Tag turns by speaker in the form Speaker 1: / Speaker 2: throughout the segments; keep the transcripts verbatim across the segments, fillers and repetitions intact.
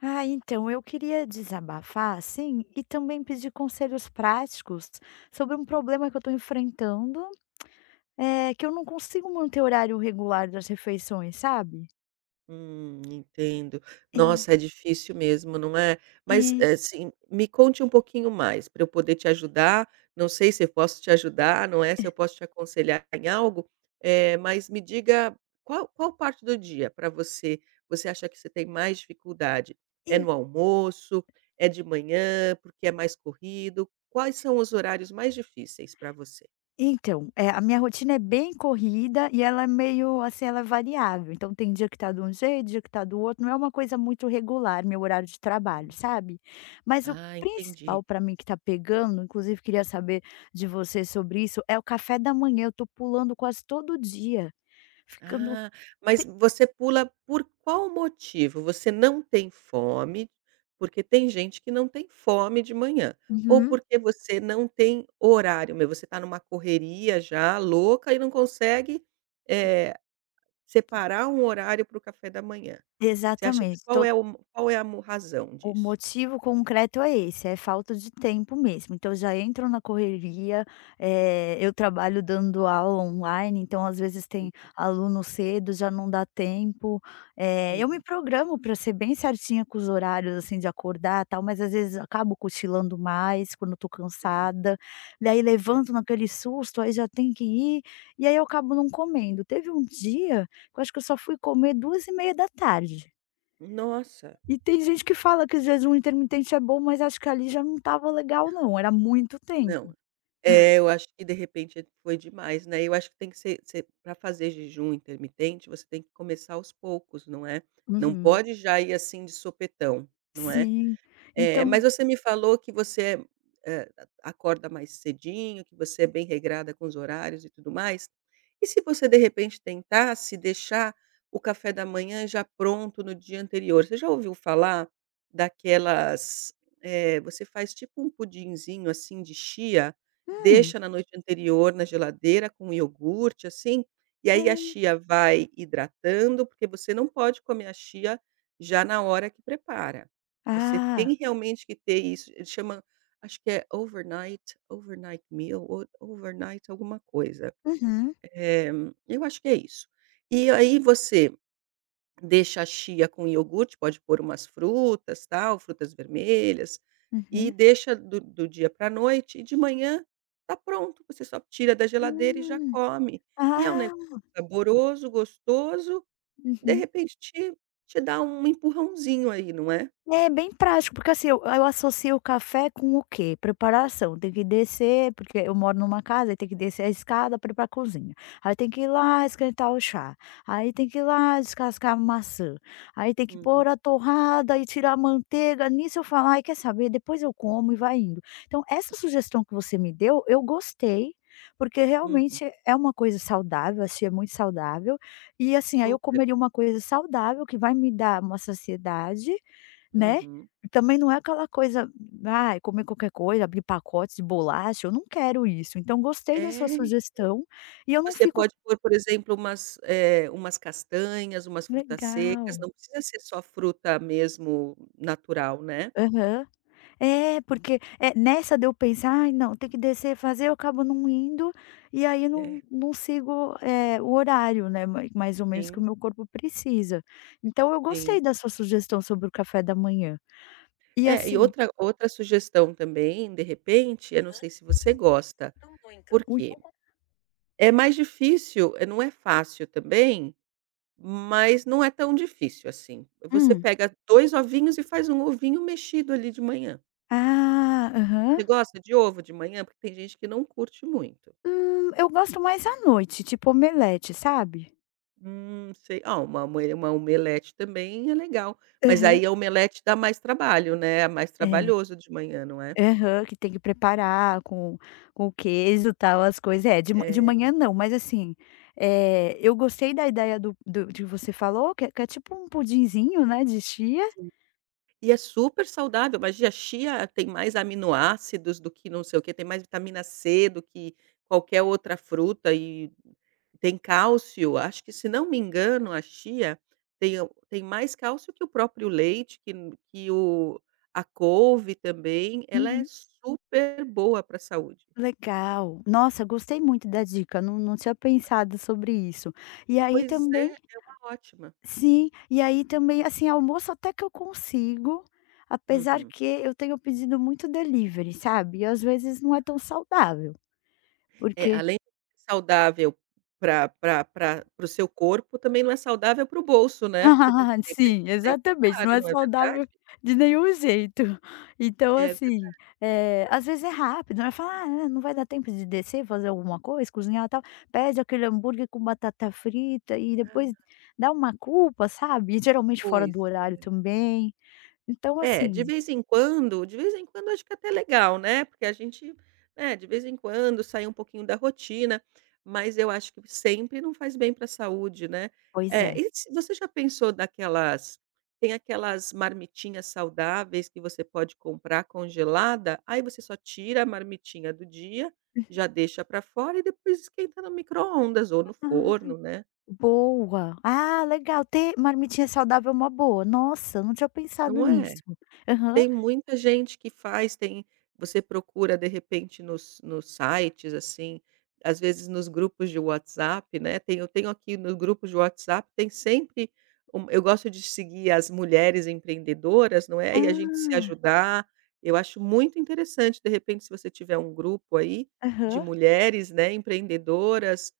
Speaker 1: Ah, então, eu queria desabafar, assim, e também pedir conselhos práticos sobre um problema que eu tô enfrentando. Eh, que eu não consigo manter o horário regular das refeições, sabe.
Speaker 2: Hum, entendo.
Speaker 1: É.
Speaker 2: Nossa, é difícil mesmo, não é. Mas,
Speaker 1: É.
Speaker 2: eh, sim me conte um pouquinho mais, pra eu poder te ajudar. Não sei se eu posso te ajudar, não é, se eu posso te aconselhar em algo, eh, mas me diga qual qual parte do dia pra você, você acha que você tem mais dificuldade? É
Speaker 1: En
Speaker 2: no almoço, é de manhã, porque é mais corrido, quais são os horários mais difíceis pra você?
Speaker 1: Então, eh, a minha rotina é bem corrida e ela é meio, assim, ela é variável, então tem dia que tá de um jeito, dia que tá do outro, não é uma coisa muito regular meu horário de trabalho, sabe. Mas o
Speaker 2: Ah, entendi.
Speaker 1: principal pra mim que tá pegando, inclusive queria saber de você sobre isso, é o café da manhã. Eu tô pulando quase todo dia, ficando
Speaker 2: Ah, mas
Speaker 1: te
Speaker 2: você pula por qual motivo? Você não tem fome? Porque tem gente que não tem fome de manhã. Ou
Speaker 1: Uhum.
Speaker 2: porque você não tem horário mesmo você tá numa correria já louca e não consegue, eh, separar um horário para o café da manhã? Você acha que
Speaker 1: Exatamente,
Speaker 2: qual
Speaker 1: to
Speaker 2: é o mo qual é a mo razão
Speaker 1: O
Speaker 2: disso?
Speaker 1: motivo concreto é esse: é falta de tempo mesmo. Então, eu já entro na correria, eh, eu trabalho dando aula online, então às vezes tem aluno cedo, já não dá tempo. Eh, eu me
Speaker 2: Uhum.
Speaker 1: programo pra ser bem certinha com os horários, assim, de acordar, tal, mas às vezes acabo cochilando mais quando eu tô
Speaker 2: Uhum.
Speaker 1: cansada. Daí
Speaker 2: É
Speaker 1: levanto naquele susto, aí já tem que ir, e aí eu acabo não comendo. Teve um dia que eu acho que eu só fui comer duas e meia da tarde.
Speaker 2: Nossa.
Speaker 1: E tem gente que fala que o jejum intermitente é bom, mas acho que ali já não estava legal não, era muito
Speaker 2: Não.
Speaker 1: tempo.
Speaker 2: É, eu acho que, de repente, foi demais, né. Eu acho que tem que se ser pra fazer jejum intermitente, você tem que começar aos poucos, não é. Não
Speaker 1: Uhum.
Speaker 2: pode já ir assim, de supetão, não é.
Speaker 1: Sim,
Speaker 2: Eh,
Speaker 1: então
Speaker 2: mas você me falou que você, eh, acorda mais cedinho, que você é bem regrada com os horários e tudo mais, e se você de repente tentasse deixar o café da manhã já pronto no dia anterior? Você já ouviu falar daquelas, eh, você faz, tipo, um pudinzinho assim de chia,
Speaker 1: Hum.
Speaker 2: deixa na noite anterior na geladeira com iogurte assim, e aí a
Speaker 1: Hum.
Speaker 2: chia vai hidratando, porque você não pode comer a chia já na hora que prepara, você
Speaker 1: Ah.
Speaker 2: tem realmente que ter isso chama acho que é overnight, overnight meal ou overnight alguma coisa,
Speaker 1: Uhum.
Speaker 2: eh, eu acho que é isso.
Speaker 1: S
Speaker 2: E aí você deixa a chia com iogurte, pode por umas frutas, tal, frutas vermelhas, e
Speaker 1: Uhum.
Speaker 2: deixa do do dia pra noite e de manhã tá pronto, você só tira da geladeira e já
Speaker 1: Hum.
Speaker 2: come. E é um [unintelligible]
Speaker 1: Ah!
Speaker 2: saboroso, gostoso, de
Speaker 1: Uhum.
Speaker 2: repente te te dá um empurrãozinho aí, não é.
Speaker 1: É, bem prático, porque, assim, eu eu associo o café com o que? Preparação. Tem que descer porque eu moro numa casa, aí tem que descer a escada pra ir pra cozinha, aí tem que ir lá esquentar o chá, aí tem que ir lá descascar uma maçã, aí tem que
Speaker 2: Uhum.
Speaker 1: por a torrada e tirar a manteiga, nisso eu falo: "Ai, quer saber? Depois eu como", e vai indo. Então essa sugestão que você me deu, eu gostei, porque
Speaker 2: Uhum.
Speaker 1: realmente é uma coisa saudável, assim, é muito saudável. E, assim, aí eu
Speaker 2: Super.
Speaker 1: comeria uma coisa saudável que vai me dar uma saciedade, né,
Speaker 2: Uhum.
Speaker 1: também não é aquela coisa, ai, comer qualquer coisa, abrir pacotes de bolacha, eu não quero isso. Então gostei da sua
Speaker 2: É.
Speaker 1: sugestão. E eu não
Speaker 2: Você
Speaker 1: fico
Speaker 2: pode por, por exemplo, umas, eh, umas castanhas, umas frutas secas,
Speaker 1: Legal.
Speaker 2: não precisa ser só fruta mesmo natural, né.
Speaker 1: Aham. É, porque, eh, nessa de eu pensar: "Ai, não, tem que descer, fazer", eu acabo não indo. E aí
Speaker 2: É.
Speaker 1: não não sigo, eh, o horário, né, mai mais ou menos que o
Speaker 2: Sim.
Speaker 1: meu corpo precisa. Então eu
Speaker 2: Sim.
Speaker 1: gostei da sua sugestão sobre o café da manhã e,
Speaker 2: É. E
Speaker 1: assim
Speaker 2: outra outra sugestão também, de repente, eu não sei se você gosta,
Speaker 1: Ui!
Speaker 2: porque? É
Speaker 1: [unintelligible]
Speaker 2: mais difícil não é fácil também, mas não é tão difícil assim, você
Speaker 1: Hum.
Speaker 2: pega dois ovinhos e faz um ovinho mexido ali de manhã.
Speaker 1: Ah,
Speaker 2: Você
Speaker 1: aham.
Speaker 2: gosta de ovo de manhã? Porque tem gente que não curte muito.
Speaker 1: Hum, eu gosto mais à noite, tipo omelete, sabe?
Speaker 2: Hum, sei, ah, uma ome uma omelete também é legal, mas
Speaker 1: Aham.
Speaker 2: aí a omelete dá mais trabalho, né. É mais
Speaker 1: É,
Speaker 2: trabalhoso de manhã, não é?
Speaker 1: aham, que tem que preparar com com queijo, tal, as coisa, é, de ma de manhã
Speaker 2: É.
Speaker 1: não, mas assim, eh, eu gostei da ideia do do de você falou, que é que é tipo um pudinzinho, né, de chia.
Speaker 2: Sim, e é supersaudável. Imagina, a chia tem mais aminoácidos do que não sei o quê, tem mais vitamina C do que qualquer outra fruta e tem cálcio. Acho que, se não me engano, a chia tem o tem mais cálcio que o próprio leite, que n que o a couve também. Ela é
Speaker 1: Uhum.
Speaker 2: super boa para a saúde.
Speaker 1: Legal, nossa, gostei muito da dica, não não tinha pensado sobre isso, e aí
Speaker 2: Pois é,
Speaker 1: também
Speaker 2: é uma ótima.
Speaker 1: sim, e aí também assim, almoço até que eu consigo, apesar
Speaker 2: Uhum.
Speaker 1: que eu tenho pedido muito delivery, sabe. E às vezes não é tão saudável,
Speaker 2: É,
Speaker 1: porque
Speaker 2: além saudável para para para-para o seu corpo, também não é saudável para o bolso, né. Porque deve ser
Speaker 1: Sim,
Speaker 2: sempre
Speaker 1: exatamente, não
Speaker 2: caro,
Speaker 1: é
Speaker 2: não é
Speaker 1: saudável
Speaker 2: verdade?
Speaker 1: de nenhum jeito, então
Speaker 2: É verdade.
Speaker 1: assim, eh, às vezes é rápido, aí fala: "Ah, ah, é, não vai dar tempo de descer, fazer alguma coisa, cozinhar, tal." Pede aquele hambúrguer com batata frita e depois
Speaker 2: Ah.
Speaker 1: dá uma culpa, sabe. E geralmente fora
Speaker 2: Pois,
Speaker 1: do horário
Speaker 2: é.
Speaker 1: também, então
Speaker 2: É, de
Speaker 1: assim
Speaker 2: vez em quando de vez em quando acho que é até legal, né. Porque a gente, né, de vez em quando sair um pouquinho da rotina mas eu acho que sempre, não faz bem para a saúde, né,
Speaker 1: Pois
Speaker 2: eh,
Speaker 1: é.
Speaker 2: e você já pensou daquelas tem aquelas marmitinhas saudáveis que você pode comprar congelada, aí você só tira a marmitinha do dia, já deixa para fora e depois esquenta no micro-ondas ou no
Speaker 1: Ai,
Speaker 2: forno, né?
Speaker 1: boa, ah, legal, ter marmitinha saudável é uma boa, nossa, não tinha pensado
Speaker 2: Não
Speaker 1: nisso,
Speaker 2: é?
Speaker 1: aham.
Speaker 2: Tem muita gente que faz. Tem você procura de repente nos nos sites assim, às vezes nos grupos de WhatsApp, né, tem eu tenho aqui nos grupos de WhatsApp, tem sempre eu gosto de seguir as mulheres empreendedoras, não é, e a gente se
Speaker 1: Ah.
Speaker 2: ajudar, eu acho muito interessante, de repente, se você tiver um grupo aí de
Speaker 1: Aham.
Speaker 2: mulheres, né, empreendedoras,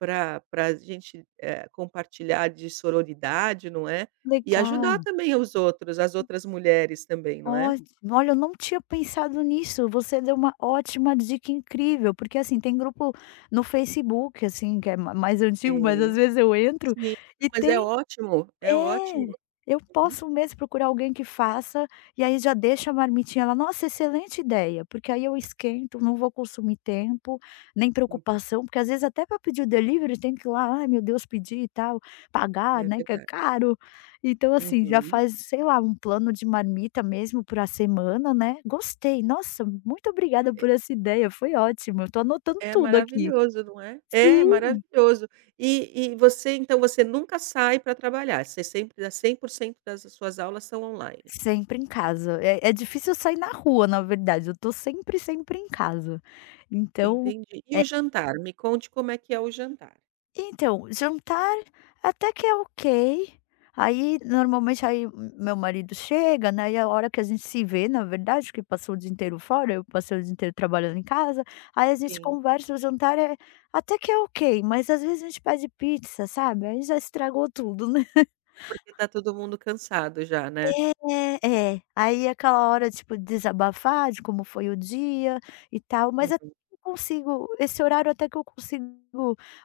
Speaker 2: pra pra a gente, eh, compartilhar de sororidade, não é, e
Speaker 1: Legal.
Speaker 2: ajudar também os outros as outras mulheres também, não é?
Speaker 1: Olhe olha, eu não tinha pensado nisso, você deu uma ótima dica incrível, porque assim, tem grupo no Facebook assim, que é ma mais antigo, mas às
Speaker 2: Sim,
Speaker 1: vezes eu entro
Speaker 2: sim,
Speaker 1: e
Speaker 2: mas é
Speaker 1: tem
Speaker 2: ótimo, é
Speaker 1: eh,
Speaker 2: ótimo,
Speaker 1: eu
Speaker 2: hum.
Speaker 1: posso mesmo procurar alguém que faça e aí já deixa a marmitinha lá. Nossa, excelente ideia! Porque aí eu esquento, não vou consumir tempo, nem
Speaker 2: Uhum.
Speaker 1: preocupação, porque às vezes até para pedir o delivery tem que ir lá, "ai, meu Deus", pedir e tal, pagar,
Speaker 2: É
Speaker 1: né, que é
Speaker 2: verdade.
Speaker 1: caro. Então assim, já
Speaker 2: Uhum.
Speaker 1: faz, sei lá, um plano de marmita mesmo para a semana, né, gostei, nossa, muito obrigada
Speaker 2: É
Speaker 1: por essa ideia, foi ótimo, eu estou anotando
Speaker 2: É
Speaker 1: tudo aqui.
Speaker 2: maravilhoso, não é é
Speaker 1: Sim.
Speaker 2: maravilhoso, e e você então você nunca sai pra trabalhar, você sempre dá cem por cento das suas aulas são online.
Speaker 1: Sempre em casa, é, é difícil eu sair na rua, na verdade, eu tô sempre, sempre em casa, então,
Speaker 2: Entendi, e
Speaker 1: eh
Speaker 2: o jantar? Me conte como é que é o jantar.
Speaker 1: Então, jantar até que é ok. Aí, normalmente, aí m meu marido chega, né, e é a hora que a gente se vê, na verdade, porque passou o dia inteiro fora, eu passei o dia inteiro trabalhando em casa, aí a gente
Speaker 2: Sim.
Speaker 1: conversa. O jantar é até que é ok, mas às vezes a gente pede pizza, sabe, aí já estragou tudo, né?
Speaker 2: Porque tá todo mundo cansado já, né?
Speaker 1: É, é. Aí aquela hora, tipo, desabafar, de como foi o dia e tal, mas até
Speaker 2: Uhum.
Speaker 1: que consigo esse horário até que eu consigo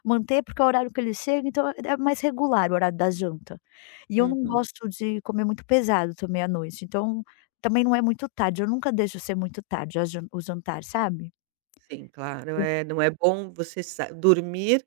Speaker 1: manter porque é o horário que ele chega, então, ah é mais regular o horário da janta. E eu não
Speaker 2: Uhum.
Speaker 1: gosto de comer muito pesado também à noite, então também não é muito tarde. Eu nunca deixo ser muito tarde a jan o jantar, sabe?
Speaker 2: Sim, claro.
Speaker 1: [unintelligible]
Speaker 2: É, não é bom você sa dormir,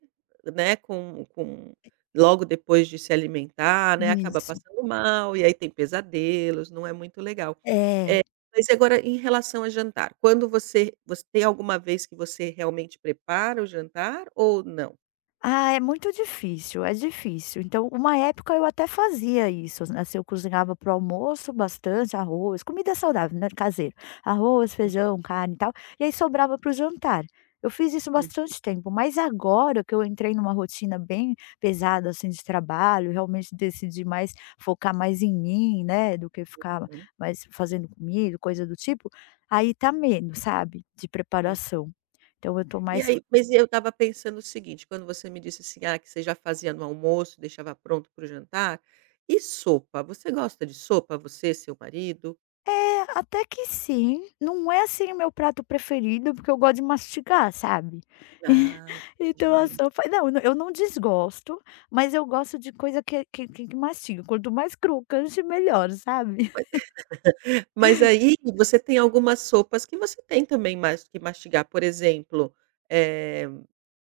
Speaker 2: né, com com logo depois de se alimentar, né, acaba
Speaker 1: Isso.
Speaker 2: passando mal e aí tem pesadelos, não é muito legal.
Speaker 1: É.
Speaker 2: Eh, mas e agora em relação a jantar, quando você você tem alguma vez que você realmente prepara o jantar ou não?
Speaker 1: Ah, é muito difícil, é difícil. Então, uma época eu até fazia isso n assim, eu cozinhava para o almoço bastante arroz, comida saudável, né, caseira, arroz,
Speaker 2: Hum.
Speaker 1: feijão, carne e tal, e aí sobrava para o jantar. Eu fiz isso
Speaker 2: Hum.
Speaker 1: bastante tempo, mas agora que eu entrei numa rotina bem pesada, assim, de trabalho, realmente decidi mais focar mais em mim, né, do que ficar
Speaker 2: Uhum.
Speaker 1: mais fazendo comida e coisa do tipo, aí tá menos, sabe, de
Speaker 2: Uhum.
Speaker 1: preparação. Então, eu tô
Speaker 2: E
Speaker 1: mais f
Speaker 2: aí, pois e eu estava pensando o seguinte, quando você me disse assim, ah, que você já fazia no almoço, deixava pronto para o jantar. E sopa? Você gosta de sopa, você, seu marido?
Speaker 1: É, até que sim. Não é, assim, o meu prato preferido, porque eu gosto de mastigar, sabe.
Speaker 2: Ai,
Speaker 1: Então a
Speaker 2: [unintelligible]
Speaker 1: sopa não, eu não desgosto, mas eu gosto de coisa que que que mastiga, quanto mais crocante, melhor, sabe?
Speaker 2: Ma mas aí você tem algumas sopas que você tem também mais o que mastigar, por exemplo, eh,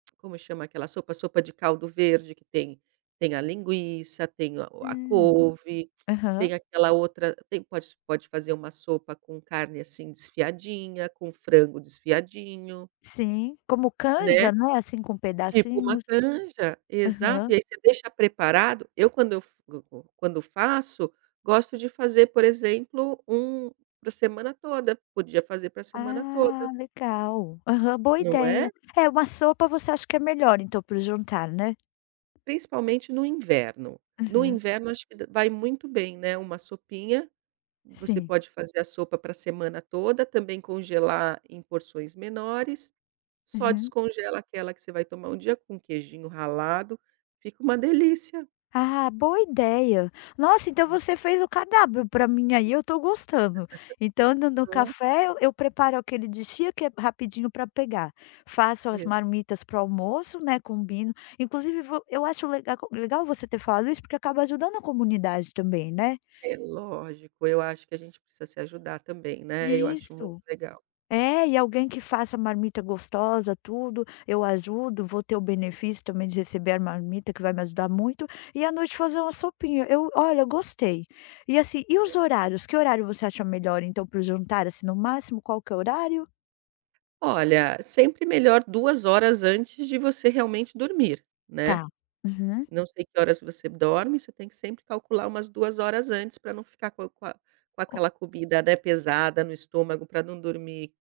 Speaker 2: como chama aquela sopa? Sopa de caldo verde, que tem tem a linguiça, tem o a
Speaker 1: Hum.
Speaker 2: couve, tem
Speaker 1: Aham.
Speaker 2: aquela outra tem pode pode fazer uma sopa com carne, assim, desfiadinha, com frango desfiadinho.
Speaker 1: Sim, como
Speaker 2: Né?
Speaker 1: canja, né, assim com
Speaker 2: Tipo uma
Speaker 1: pedacinhos.
Speaker 2: canja,
Speaker 1: Aham.
Speaker 2: exato. E aí você deixa preparado eu quando eu f go go quando eu faço, gosto de fazer, por exemplo, um pra semana toda, podia fazer pra semana toda.
Speaker 1: Ah, legal! Aham. Boa
Speaker 2: Não é?
Speaker 1: ideia. É, uma sopa você acha que é melhor então, para o jantar, né?
Speaker 2: Principalmente no inverno. No
Speaker 1: Uhum.
Speaker 2: inverno, acho que da vai muito bem, né, uma sopinha. Você
Speaker 1: Sim.
Speaker 2: pode fazer a sopa pra semana toda, também congelar em porções menores. Só
Speaker 1: Uhum.
Speaker 2: descongela aquela que você vai tomar no dia, com queijinho ralado fica uma delícia.
Speaker 1: Ah, boa ideia. Nossa, então você
Speaker 2: Uhum.
Speaker 1: fez o cardápio pra mim aí, eu tô gostando. Então no no
Speaker 2: Não é?
Speaker 1: café eu eu preparo aquele de chia, que é rapidinho pra pegar, faço as
Speaker 2: Exa
Speaker 1: marmitas para o almoço, né, combino inclusive vo eu acho legal legal você ter falado isso, porque acaba ajudando a comunidade também, né.
Speaker 2: É lógico, eu acho que a gente precisa se ajudar também, né. Eu acho muito
Speaker 1: Isso.
Speaker 2: legal.
Speaker 1: É, e alguém que faça marmita gostosa, tudo, eu ajudo, vou ter o benefício também de receber a marmita que vai me ajudar muito e à noite fazer uma sopinha, eu olha, eu gostei. E, assim, e os
Speaker 2: É.
Speaker 1: horários, que horário você acha melhor então, para o jantar, assim, no máximo, qual que é o horário?
Speaker 2: Olha, sempre melhor duas horas antes de você realmente dormir, né.
Speaker 1: Tá. Uhum.
Speaker 2: Não sei que horas você dorme, você tem que sempre calcular umas duas horas antes pra não ficar com com a com
Speaker 1: O
Speaker 2: aquela comida, né, pesada no estômago, pra não dormir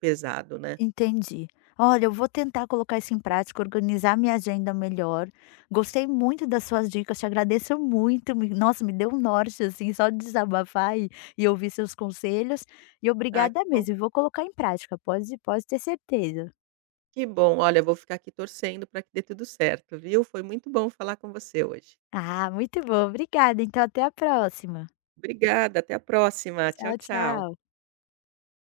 Speaker 2: pesado, né.
Speaker 1: Entendi. Olha, eu vou tentar colocar isso em prática, organizar minha agenda melhor, gostei muito das suas dicas, te agradeço muito, me nossa, me deu um norte, assim, só de desabafar e e ouvir seus conselhos, e
Speaker 2: Ah, que
Speaker 1: obrigada
Speaker 2: bom.
Speaker 1: mesmo, vou colocar em prática, pode pode ter certeza.
Speaker 2: Que bom! Olha, vou ficar aqui torcendo pra que dê tudo certo, viu. Foi muito bom falar com você hoje.
Speaker 1: Ah, muito bom. Obrigada, então até a próxima.
Speaker 2: Obrigada, até a próxima! Tchau,
Speaker 1: Tchau,
Speaker 2: tchau.
Speaker 1: tchau.